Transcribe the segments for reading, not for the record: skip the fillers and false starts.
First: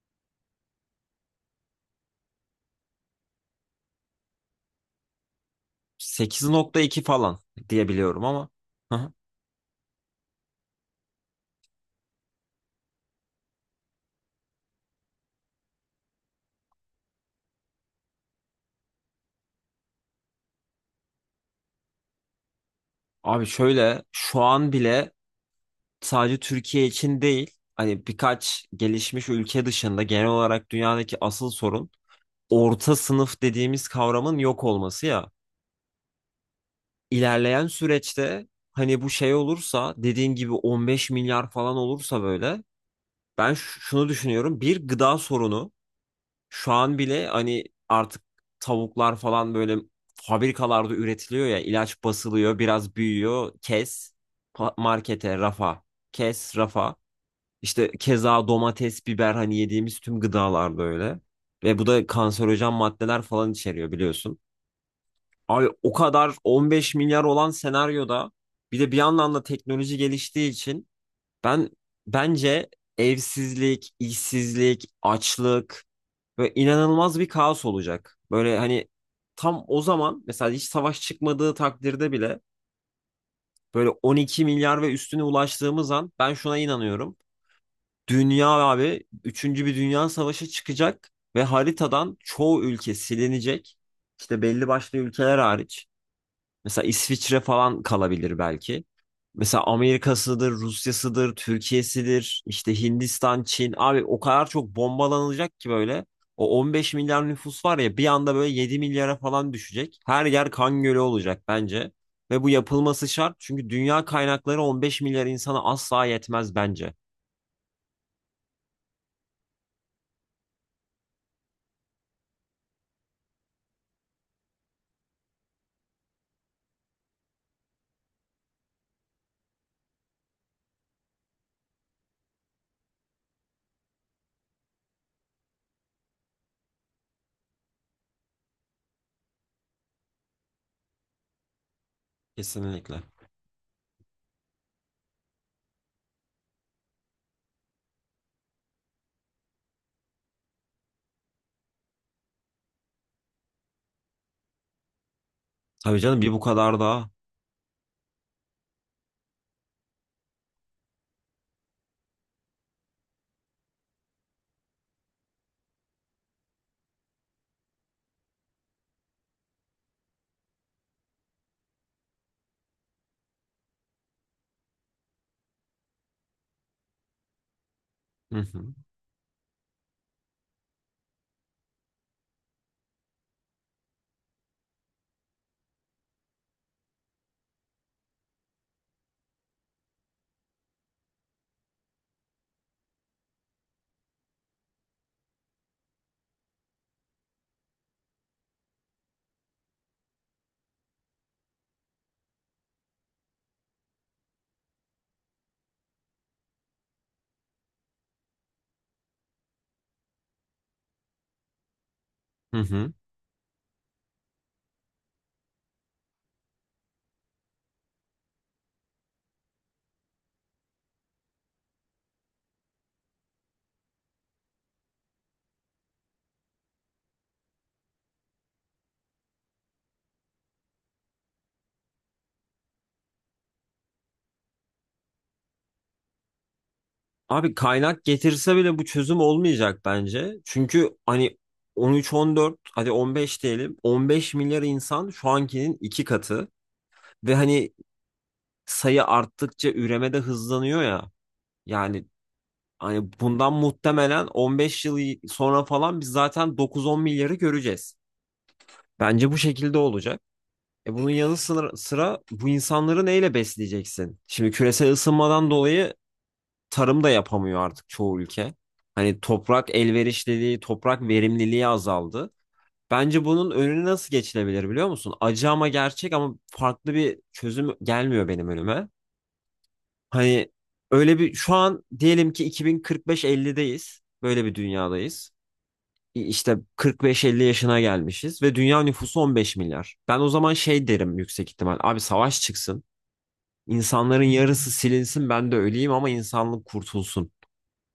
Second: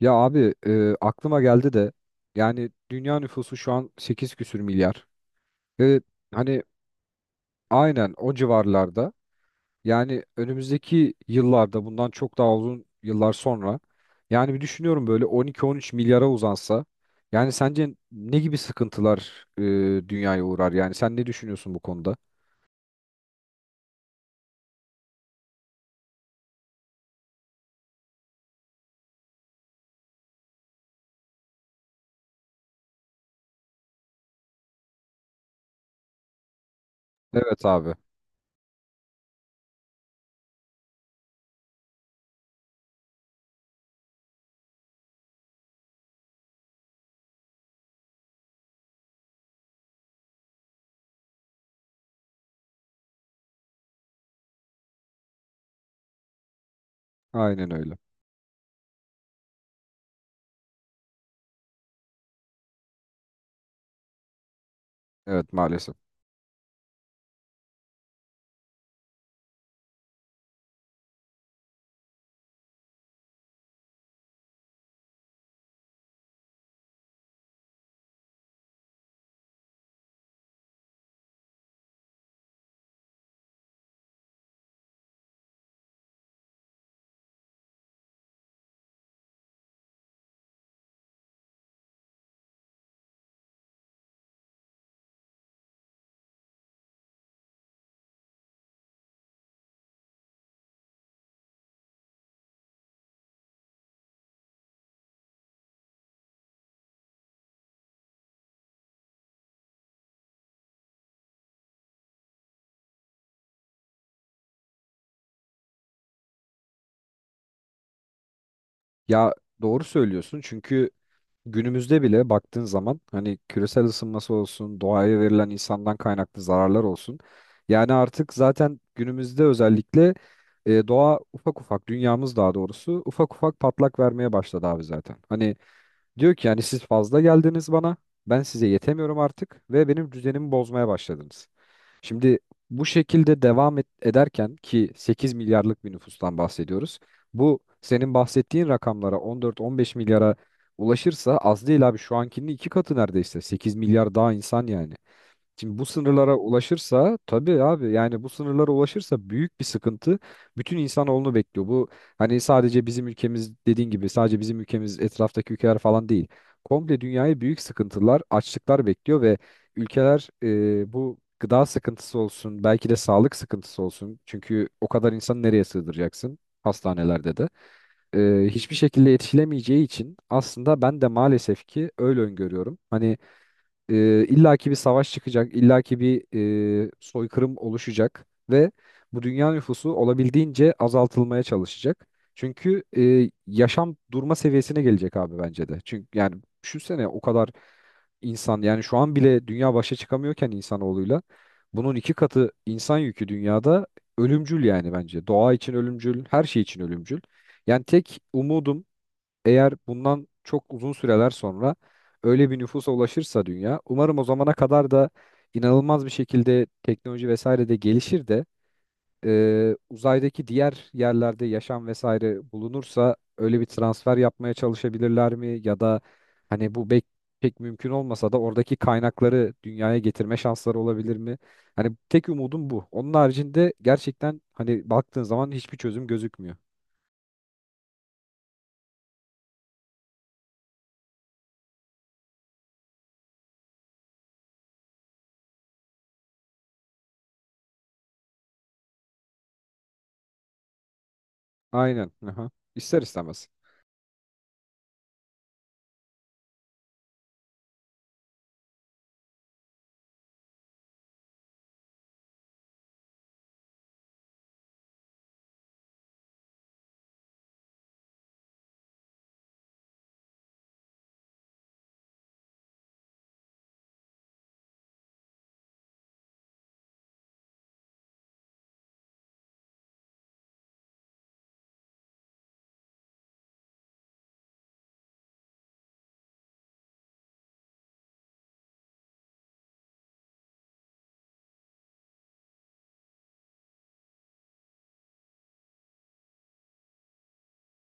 Ya abi aklıma geldi de yani dünya nüfusu şu an 8 küsür milyar. Ve hani 8.2 falan diye Aynen biliyorum o ama. Hı civarlarda. hı. Yani önümüzdeki yıllarda, bundan çok daha uzun yıllar sonra, yani bir düşünüyorum, böyle on iki on üç milyara uzansa, yani sence ne gibi sıkıntılar dünyaya uğrar? Yani sen ne düşünüyorsun bu konuda? Abi şöyle, şu an bile sadece Türkiye için değil, hani birkaç gelişmiş ülke dışında genel olarak dünyadaki asıl sorun orta sınıf dediğimiz kavramın yok olması ya. Evet İlerleyen abi, süreçte hani bu şey olursa, dediğin gibi 15 milyar falan olursa böyle, ben şunu düşünüyorum, bir gıda sorunu. Şu an bile hani artık tavuklar falan böyle fabrikalarda üretiliyor ya, ilaç basılıyor, biraz büyüyor kes, markete rafa, kes rafa. aynen İşte öyle. keza domates, biber, hani yediğimiz tüm gıdalar böyle ve bu da kanserojen maddeler falan içeriyor, biliyorsun. Evet, Abi o maalesef. kadar, 15 milyar olan senaryoda bir de bir yandan da teknoloji geliştiği için ben bence evsizlik, işsizlik, açlık ve inanılmaz bir kaos olacak. Böyle hani tam o zaman mesela hiç savaş çıkmadığı takdirde bile böyle 12 milyar ve üstüne ulaştığımız an ben şuna inanıyorum. Dünya abi, üçüncü bir dünya savaşı çıkacak ve haritadan çoğu ülke silinecek. İşte belli başlı ülkeler hariç. Mesela İsviçre falan kalabilir belki. Mesela Amerika'sıdır, Rusya'sıdır, Türkiye'sidir, işte Hindistan, Çin. Abi o kadar çok bombalanılacak ki böyle. O 15 milyar nüfus var ya, bir anda böyle 7 milyara falan düşecek. Her yer kan gölü olacak bence. Ve bu yapılması şart, çünkü dünya kaynakları 15 milyar insana asla yetmez bence. Ya, doğru söylüyorsun çünkü günümüzde bile baktığın zaman, hani küresel ısınması olsun, doğaya verilen insandan kaynaklı zararlar olsun. Yani artık zaten günümüzde özellikle doğa ufak ufak, dünyamız daha doğrusu ufak ufak patlak vermeye başladı abi zaten. Hani diyor ki, yani siz fazla geldiniz bana. Ben size yetemiyorum artık ve benim düzenimi bozmaya başladınız. Şimdi bu Kesinlikle. şekilde devam et, ederken ki 8 milyarlık bir nüfustan bahsediyoruz. Bu senin bahsettiğin rakamlara, on dört on beş milyara ulaşırsa, az değil abi, şu ankinin iki katı neredeyse. Sekiz milyar daha insan yani. Şimdi bu Tabii canım, bir sınırlara bu kadar daha. ulaşırsa tabii abi, yani bu sınırlara ulaşırsa büyük bir sıkıntı bütün insanoğlunu bekliyor. Bu, hani sadece bizim ülkemiz, dediğin gibi sadece bizim ülkemiz, etraftaki ülkeler falan değil. Komple dünyayı büyük sıkıntılar, açlıklar bekliyor ve ülkeler, bu gıda sıkıntısı olsun, belki de sağlık sıkıntısı olsun. Çünkü o kadar insanı nereye sığdıracaksın? Hastanelerde de Hı hı. hiçbir şekilde yetişilemeyeceği için, aslında ben de maalesef ki öyle öngörüyorum. Hani illaki bir savaş çıkacak, illaki bir soykırım oluşacak ve bu dünya nüfusu olabildiğince azaltılmaya çalışacak. Çünkü yaşam durma seviyesine gelecek abi, bence de. Çünkü yani düşünsene, o kadar insan, yani şu an bile dünya başa çıkamıyorken insanoğluyla, bunun iki katı insan yükü dünyada ölümcül yani bence. Doğa için ölümcül, her şey için ölümcül. Yani tek umudum, eğer bundan çok uzun süreler sonra öyle bir Hı nüfusa hı. ulaşırsa dünya, umarım o zamana kadar da inanılmaz bir şekilde teknoloji vesaire de gelişir de uzaydaki diğer yerlerde yaşam vesaire bulunursa, öyle bir transfer yapmaya çalışabilirler mi? Ya da hani bu bek pek mümkün olmasa da oradaki kaynakları dünyaya getirme şansları olabilir mi? Hani tek umudum bu. Onun haricinde gerçekten, hani baktığın zaman hiçbir çözüm gözükmüyor. Abi kaynak getirse bile bu çözüm olmayacak bence. Çünkü hani 13-14, hadi 15 diyelim, 15 milyar insan şu ankinin iki katı ve hani sayı arttıkça üreme de hızlanıyor ya. Yani Aynen. Aha. İster hani istemez. bundan muhtemelen 15 yıl sonra falan biz zaten 9-10 milyarı göreceğiz. Bence bu şekilde olacak. E bunun yanı sıra, bu insanları neyle besleyeceksin? Şimdi küresel ısınmadan dolayı tarım da yapamıyor artık çoğu ülke. Hani toprak elverişliliği, toprak verimliliği azaldı. Bence bunun önüne nasıl geçilebilir, biliyor musun? Acı ama gerçek, ama farklı bir çözüm gelmiyor benim önüme. Hani öyle, bir şu an diyelim ki 2045-50'deyiz. Böyle bir dünyadayız. İşte 45-50 yaşına gelmişiz ve dünya nüfusu 15 milyar. Ben o zaman şey derim, yüksek ihtimal. Abi savaş çıksın. İnsanların yarısı silinsin, ben de öleyim ama insanlık kurtulsun.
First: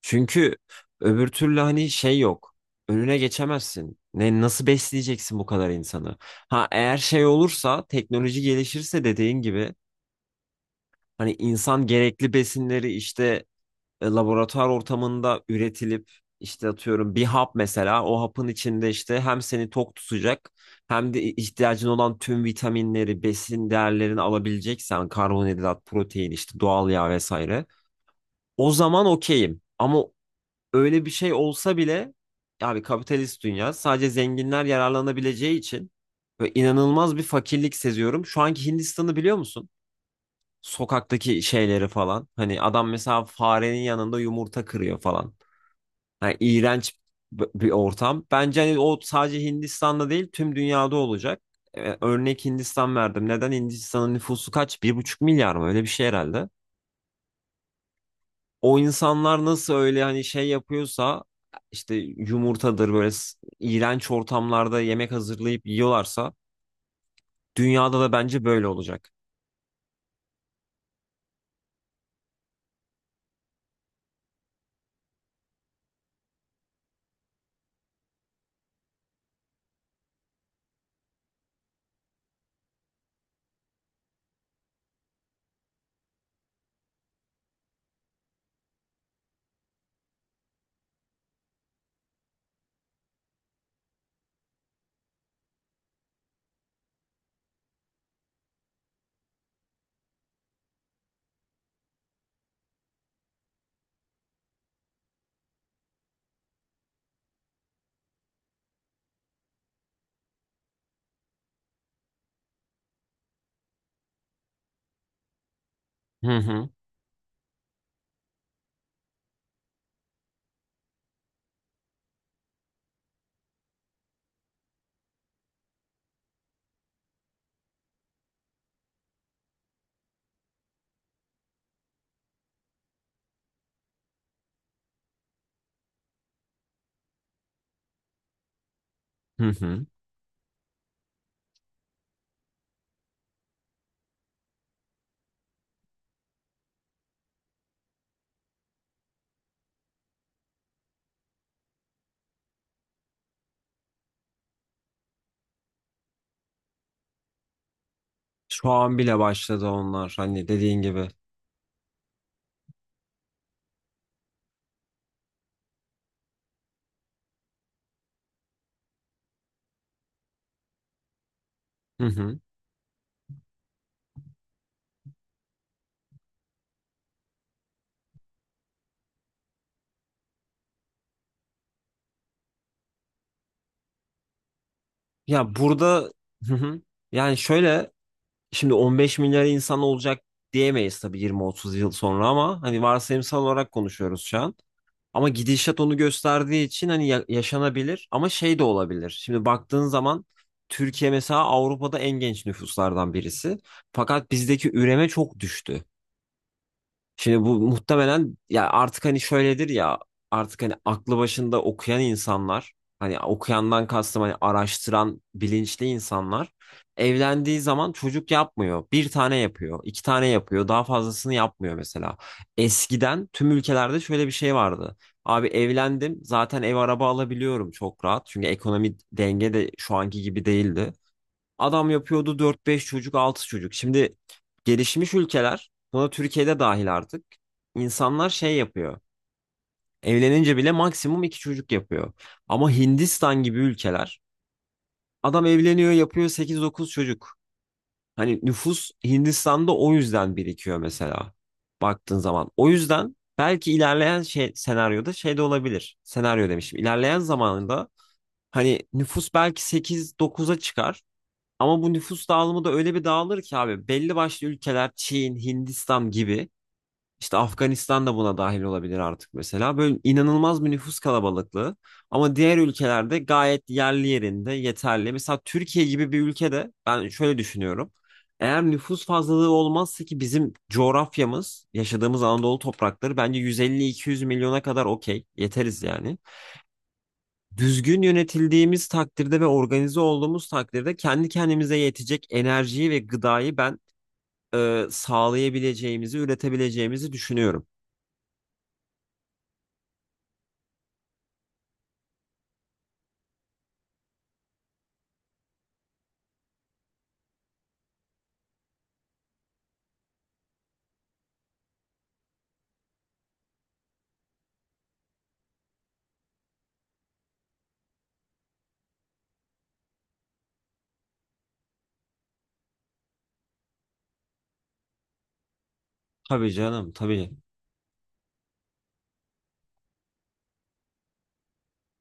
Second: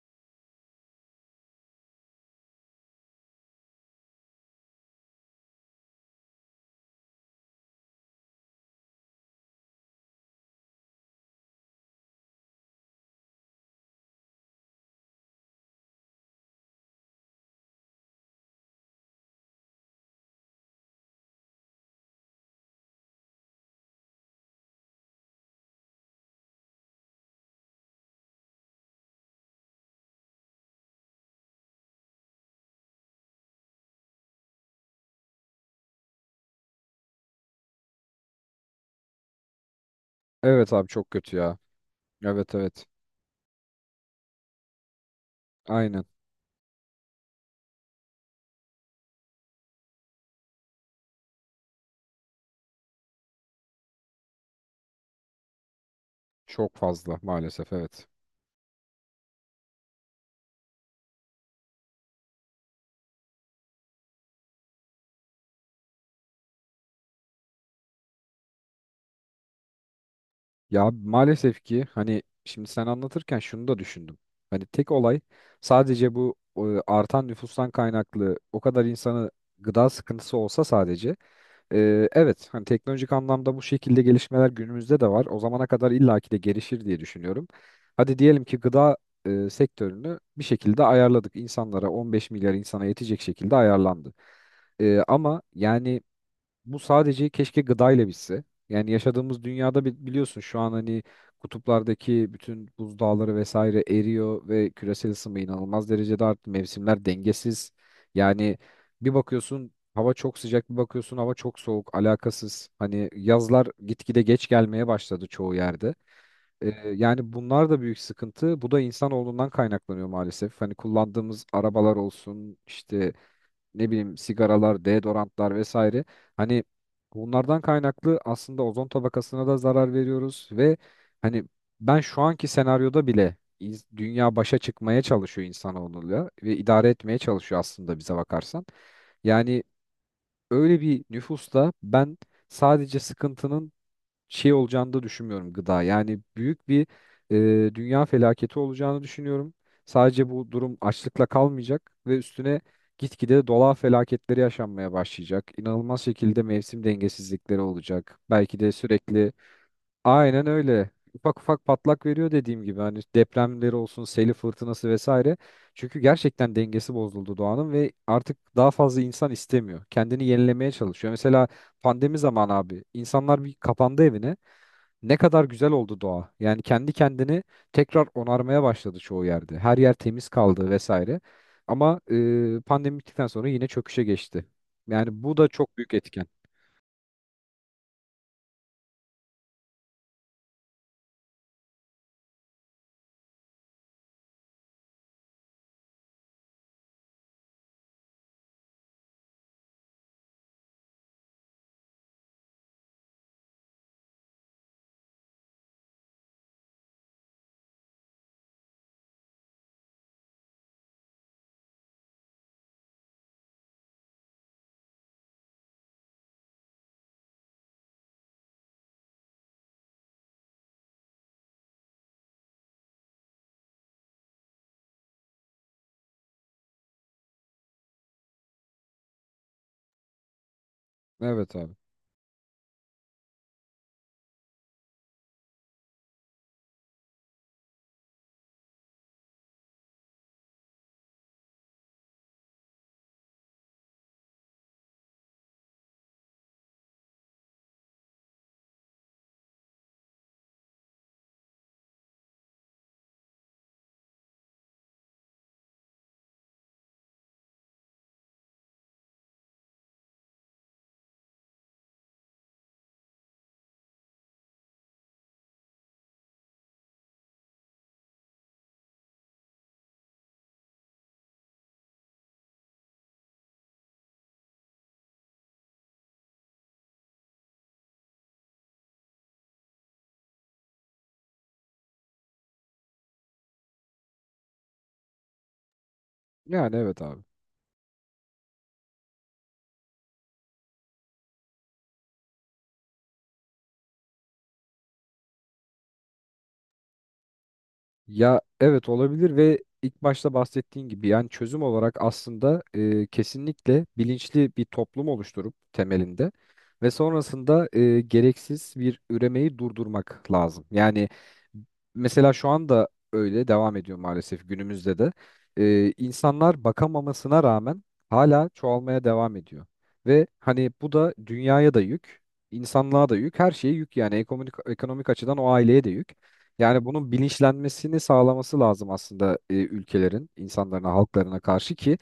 Çünkü öbür türlü hani şey yok. Önüne geçemezsin. Ne, nasıl besleyeceksin bu kadar insanı? Ha, eğer şey olursa, teknoloji gelişirse dediğin gibi, hani insan gerekli besinleri işte laboratuvar ortamında üretilip, işte atıyorum bir hap mesela, o hapın içinde işte hem seni tok tutacak hem de ihtiyacın olan tüm vitaminleri, besin değerlerini alabileceksen, karbonhidrat, protein, işte doğal yağ vesaire. O zaman okeyim. Ama öyle bir şey olsa bile, abi kapitalist dünya sadece zenginler yararlanabileceği için ve inanılmaz bir fakirlik seziyorum. Şu anki Hindistan'ı biliyor musun? Evet abi, çok kötü Sokaktaki ya. şeyleri falan. Evet, Hani evet. adam mesela farenin yanında yumurta kırıyor falan. Aynen. Yani iğrenç bir ortam. Bence hani o sadece Hindistan'da değil, tüm dünyada olacak. Örnek Hindistan verdim. Neden? Hindistan'ın nüfusu kaç, 1,5 milyar mı? Öyle bir şey herhalde. Çok fazla maalesef, evet. O insanlar nasıl öyle hani şey yapıyorsa, işte yumurtadır böyle, iğrenç ortamlarda yemek hazırlayıp yiyorlarsa, dünyada da bence böyle olacak. Ya abi, maalesef ki hani şimdi sen anlatırken şunu da düşündüm. Hani tek olay sadece bu, artan nüfustan kaynaklı o kadar insanı, gıda sıkıntısı olsa sadece, evet hani teknolojik anlamda bu şekilde gelişmeler günümüzde de var. O zamana kadar illaki de gelişir diye düşünüyorum. Hadi diyelim ki gıda sektörünü bir şekilde ayarladık. İnsanlara 15 milyar insana yetecek şekilde ayarlandı. Ama yani bu sadece keşke gıdayla bitse. Yani yaşadığımız dünyada biliyorsun şu an hani kutuplardaki bütün buzdağları vesaire eriyor ve küresel ısınma inanılmaz derecede arttı. Mevsimler dengesiz. Yani bir bakıyorsun hava çok sıcak, bir bakıyorsun hava çok soğuk, alakasız. Hani yazlar gitgide geç gelmeye başladı çoğu yerde. Hı hı. Ee, Yani bunlar da büyük sıkıntı. Bu da insanoğlundan kaynaklanıyor maalesef. Hani kullandığımız arabalar olsun, işte ne bileyim sigaralar, deodorantlar vesaire. Hani bunlardan kaynaklı aslında ozon tabakasına da zarar veriyoruz ve hani ben şu anki senaryoda bile dünya başa çıkmaya çalışıyor insanoğluyla ve idare etmeye çalışıyor aslında, bize bakarsan. Hı Yani hı. öyle bir nüfusta ben sadece sıkıntının şey olacağını da düşünmüyorum, gıda. Yani büyük bir dünya felaketi olacağını düşünüyorum. Sadece bu durum açlıkla kalmayacak ve üstüne gitgide dolar felaketleri yaşanmaya başlayacak. İnanılmaz şekilde mevsim dengesizlikleri olacak. Belki Şu de an bile sürekli başladı onlar, aynen hani dediğin öyle. gibi. Ufak ufak patlak veriyor dediğim gibi, hani depremleri olsun, seli fırtınası vesaire. Çünkü gerçekten dengesi bozuldu doğanın ve artık daha fazla insan istemiyor. Kendini yenilemeye çalışıyor. Mesela Hı pandemi hı. zamanı abi, insanlar bir kapandı evine. Ne kadar güzel oldu doğa. Yani kendi kendini tekrar onarmaya başladı çoğu yerde. Her yer temiz kaldı vesaire. Ama pandemi bittikten sonra yine çöküşe geçti. Yani bu da Ya çok büyük burada, etken. hı hı. Yani şöyle, şimdi 15 milyar insan olacak diyemeyiz tabii, 20-30 yıl sonra, ama hani varsayımsal olarak konuşuyoruz şu an. Ama gidişat onu gösterdiği için, hani yaşanabilir ama şey de olabilir. Şimdi baktığın zaman Türkiye mesela Avrupa'da en genç nüfuslardan birisi. Fakat bizdeki üreme çok düştü. Şimdi bu muhtemelen ya, artık hani şöyledir ya, artık hani aklı başında okuyan insanlar, hani okuyandan kastım hani araştıran bilinçli insanlar, evlendiği zaman çocuk yapmıyor. Bir tane yapıyor, iki tane yapıyor, daha fazlasını yapmıyor mesela. Eskiden tüm ülkelerde şöyle bir şey vardı. Abi evlendim zaten, ev araba alabiliyorum çok rahat. Çünkü ekonomi denge de şu anki gibi değildi. Evet abi. Adam yapıyordu dört beş çocuk, 6 çocuk. Şimdi gelişmiş ülkeler, buna Türkiye'de dahil artık, insanlar şey yapıyor, evlenince bile maksimum 2 çocuk yapıyor. Ama Hindistan gibi ülkeler, adam evleniyor, yapıyor sekiz dokuz çocuk. Hani nüfus Hindistan'da o yüzden birikiyor mesela. Baktığın zaman. O yüzden belki ilerleyen şey, senaryoda şey de olabilir. Senaryo demişim. İlerleyen zamanında hani nüfus belki sekiz dokuz'a çıkar. Ama bu nüfus dağılımı da öyle bir dağılır ki, abi belli başlı ülkeler Çin, Hindistan gibi, işte Afganistan da buna dahil olabilir artık mesela. Böyle inanılmaz bir nüfus kalabalıklığı, ama diğer ülkelerde gayet yerli yerinde, yeterli. Mesela Türkiye gibi bir ülkede ben şöyle düşünüyorum. Eğer nüfus fazlalığı olmazsa ki, bizim coğrafyamız, yaşadığımız Anadolu toprakları bence 150-200 milyona kadar okey. Yeteriz yani. Yani evet abi. Düzgün yönetildiğimiz takdirde ve organize olduğumuz takdirde kendi kendimize yetecek enerjiyi ve gıdayı ben sağlayabileceğimizi, üretebileceğimizi düşünüyorum. Ya evet, olabilir ve ilk başta bahsettiğin gibi yani çözüm olarak aslında, kesinlikle bilinçli bir toplum oluşturup temelinde ve sonrasında gereksiz bir üremeyi durdurmak lazım. Yani mesela şu anda öyle devam ediyor maalesef, günümüzde de insanlar bakamamasına rağmen hala çoğalmaya devam ediyor. Ve hani bu da dünyaya da yük, insanlığa da yük, her şeye yük, yani ekonomik, ekonomik açıdan o aileye de yük. Tabii Yani canım, bunun tabii. bilinçlenmesini sağlaması lazım aslında, ülkelerin, insanlarına, halklarına karşı, ki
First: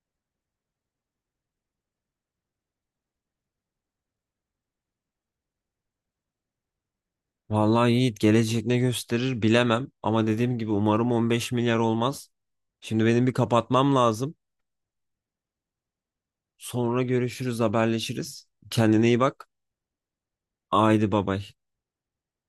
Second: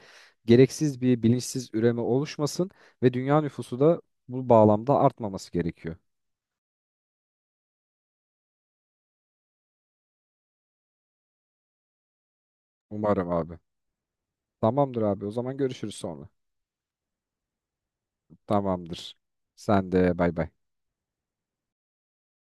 gereksiz bir bilinçsiz üreme oluşmasın ve dünya nüfusu da bu bağlamda artmaması gerekiyor. Vallahi Yiğit, gelecek ne gösterir bilemem, ama dediğim gibi umarım 15 milyar olmaz. Şimdi benim Umarım bir abi. kapatmam lazım. Tamamdır abi. O zaman görüşürüz sonra. Sonra görüşürüz, haberleşiriz. Kendine Tamamdır. iyi bak. Sen de bay bay. Haydi babay.